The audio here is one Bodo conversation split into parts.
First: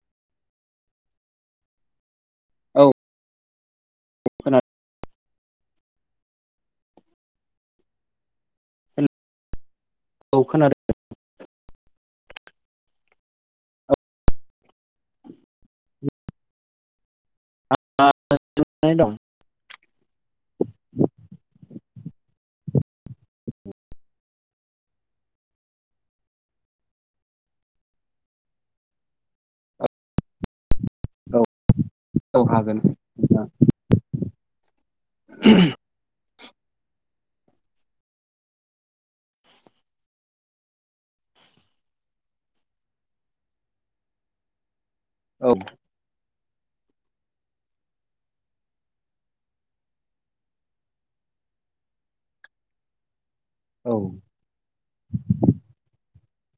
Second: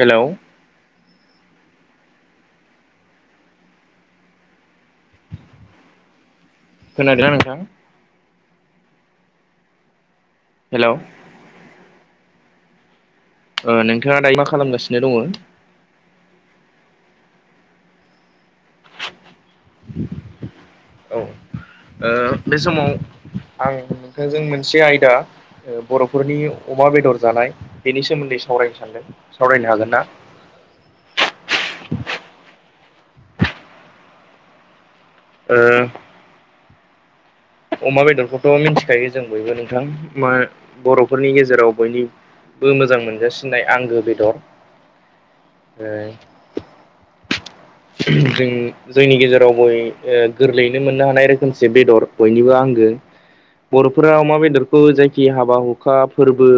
हेल' औ खोनादों खोनादों ना नोंथां औ खोनादों हेल' औ नोंथाङा दायो मा खालामगासिनो दङ [unintelligible] औ बे समाव आं नोंथांजों मोनसे आयदा बर'फोरनि अमा बेदर जानाय बेनि सोमोन्दै सावरायनो सानदों सावरायनो हागोन ना औ औ हागोन ओ अमा बेदरखौथ' मिथिखायो जों बयबो नोंथां मा बर'फोरनि गेजेराव बयनि बो मोजां मोनजासिननाय आंगो बेदर औ ओय जों जोंनि गेजेराव गय ओ गोरलैयैनो मोननो हानाय रोखोमसे बेदर बयनिबो आंगो बर'फोरा औ अमा बेदरखौ जायखि हाबा हुखा फोरबो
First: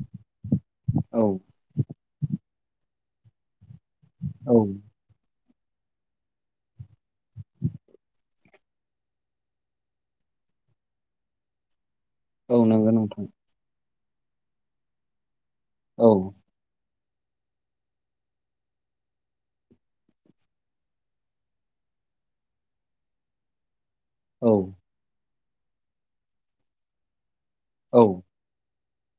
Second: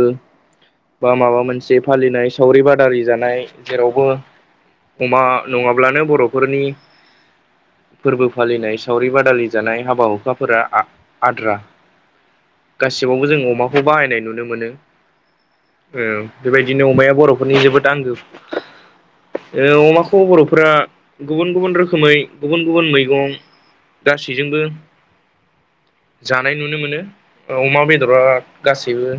बा औ माबा मोनसे फालिनाय सावरि बादारि जानाय जेरावबो औ अमा नङाब्लानो बर'फोरनि फोरबो फालिनाय सावरि बादालि जानाय हाबा हुखा फोर आद्रा औ नंगौ नोंथां गासिबावबो जों अमाखौ बाहायनाय नुनो मोनो औ औ बेबायदिनो अमाया बर'फोरनि जोबोद आंगो ओ अमाखौ बर'फोरा गुबुन गुबुन रोखोमै गुबुन गुबुन मैगं औ गासैजोंबो जानाय नुनो मोनो अमा औ बेदरा गासैबो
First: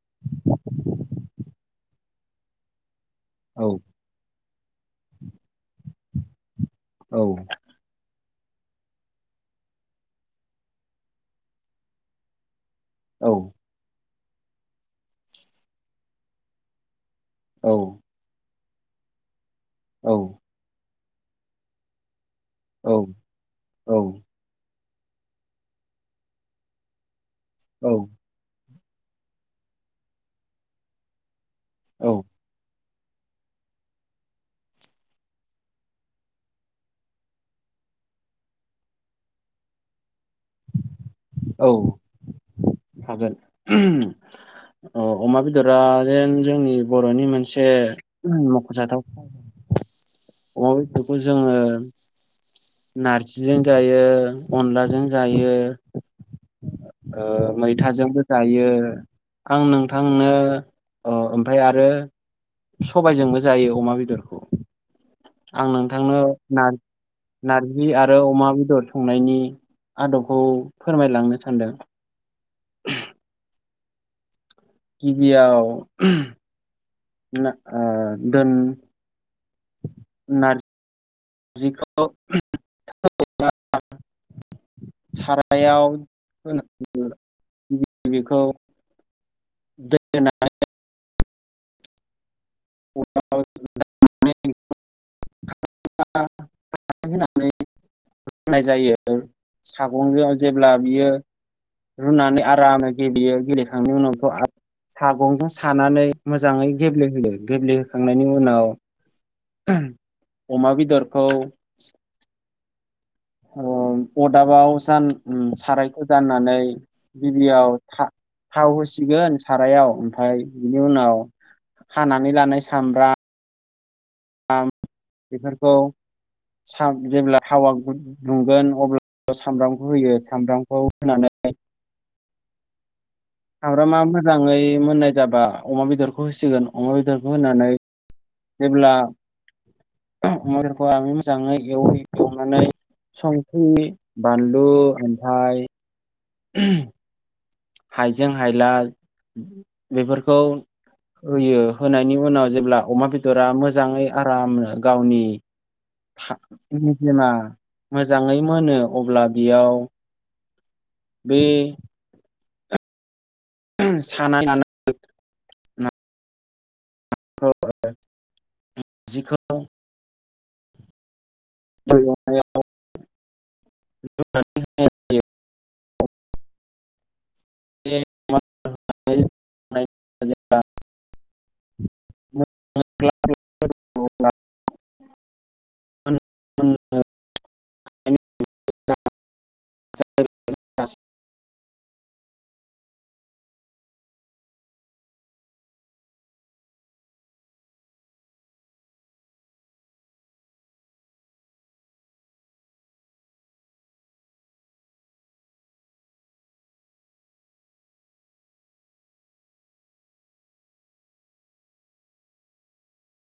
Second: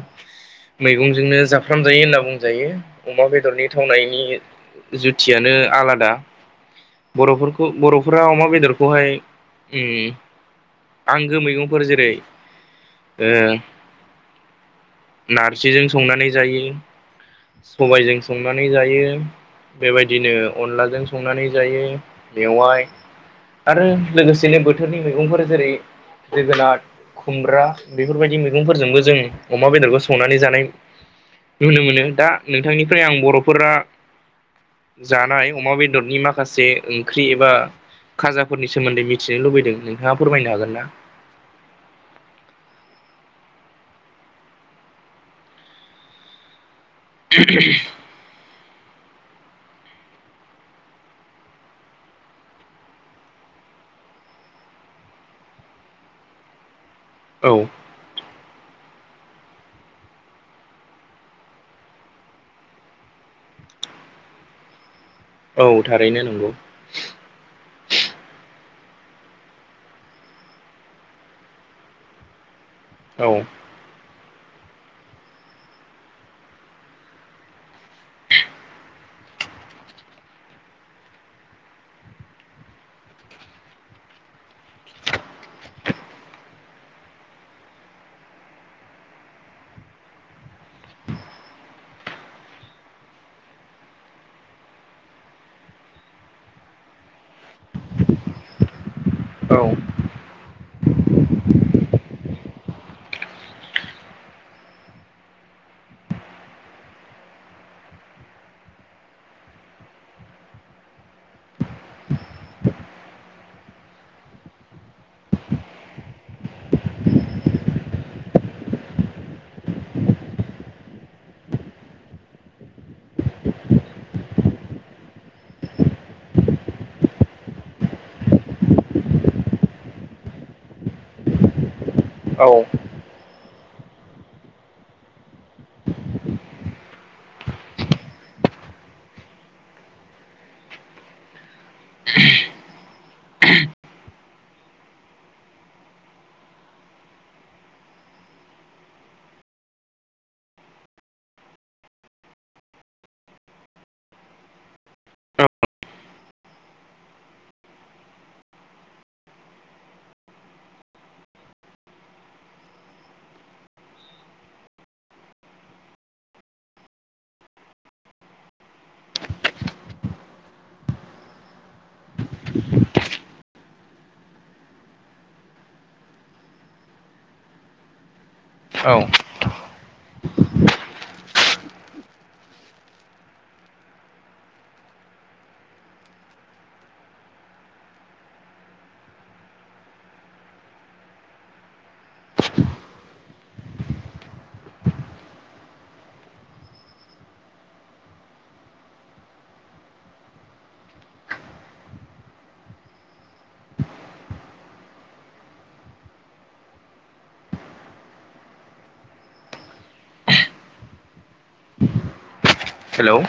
मैगंजोंनो जाफ्राम जायो होनना बुंजायो। अमा बेदरनि औ थावनायनि जुथियानो आलादा औ बर'फोर खौ बर'फोरा अमा बेदरखौहाय ओ आंगो मैगंफोर जेरै औ ओ नारजिजों संनानै जायो, सबायजों संनानै जायो, औ बेबायदिनो अनलाजों संनानै जायो, मेवाइ औ आरो लोगोसेनो बोथोरनि मैगंफोर जेरै जोगोनार, खुमब्रा बेफोरबायदि मैगंफोरजोंबो जों अमा बेदरखौ संनानै जानाय नुनो मोनो दा नोंथांनिफ्राय आं बर'फोरा जानाय अमा बेदरनि माखासे ओंख्रि एबा खाजाफोरनि सोमोन्दै मिथिनो लुबैदों नोंथाङा फोरमायनो हागोन ना? औ हागोन ओ अमा बेदरा जेन जोंनि बर'नि मोनसे मख'जाथाव अमा बेदरखौ जोङो नारजिजों जायो, अनलाजों जायो आ औ मैथाजोंबो जायो आं नोंथांनो ओमफ्राय आरो सबायजोंबो जायो अमा बेदरखौ औ आं नोंथांनो थारैनो नंगौ नार नारजि आरो अमा बेदर संनायनि आदबखौ फोरमायलांनो सानदों। [inaudible] औ गिबियाव ओ न ओ दोन नार जिखौ [unintelligible] सारायाव होनानै [unintelligible] बेखौ [unintelligible] [unintelligible] [inaudible] [unintelligible] होनानै खालामनाय जायो औ सागंजों जेब्ला बियो रुनानै आरामै गेब्लेयो गेब्लेखांनायनि उनावथ' आ सागंजों सानानै मोजाङै गेब्लेहोयो गेब्लेहोखांनायनि उनाव अमा बेदरखौ अ अरदाबाव जान सारायखौ जाननानै गिबियाव था थाव होसिगोन सारायाव ओमफ्राय बिनि उनाव हानानै लानाय सामब्राम ब्राम बेफोरखौ साम जेब्ला थावा गु दुंगोन अब्ला सामब्रामखौ होयो सामब्रामखौ होनानै औ सामब्रामा मोजाङै मोननाय जाबा अमा बेदरखौ होसिगोन अमा बेदरखौ होनानै जेब्ला अमा मदखौ आ [unintelligible] मोजाङै एवहै एवनानै संख्रि, बानलु ओमफाय [inaudible] हाइजें हायला बेफोरखौ होयो होनायनि उनाव जेब्ला अमा बेदरा मोजाङै आरामनो गावनि निजमा मोजाङै मोनो अब्ला बेयाव बे साना जिखौ [inaudible] [inaudible] [inaudible] [inaudible] [inaudible] औ [inaudible] [inaudible] [inaudible] [inaudible] हेल'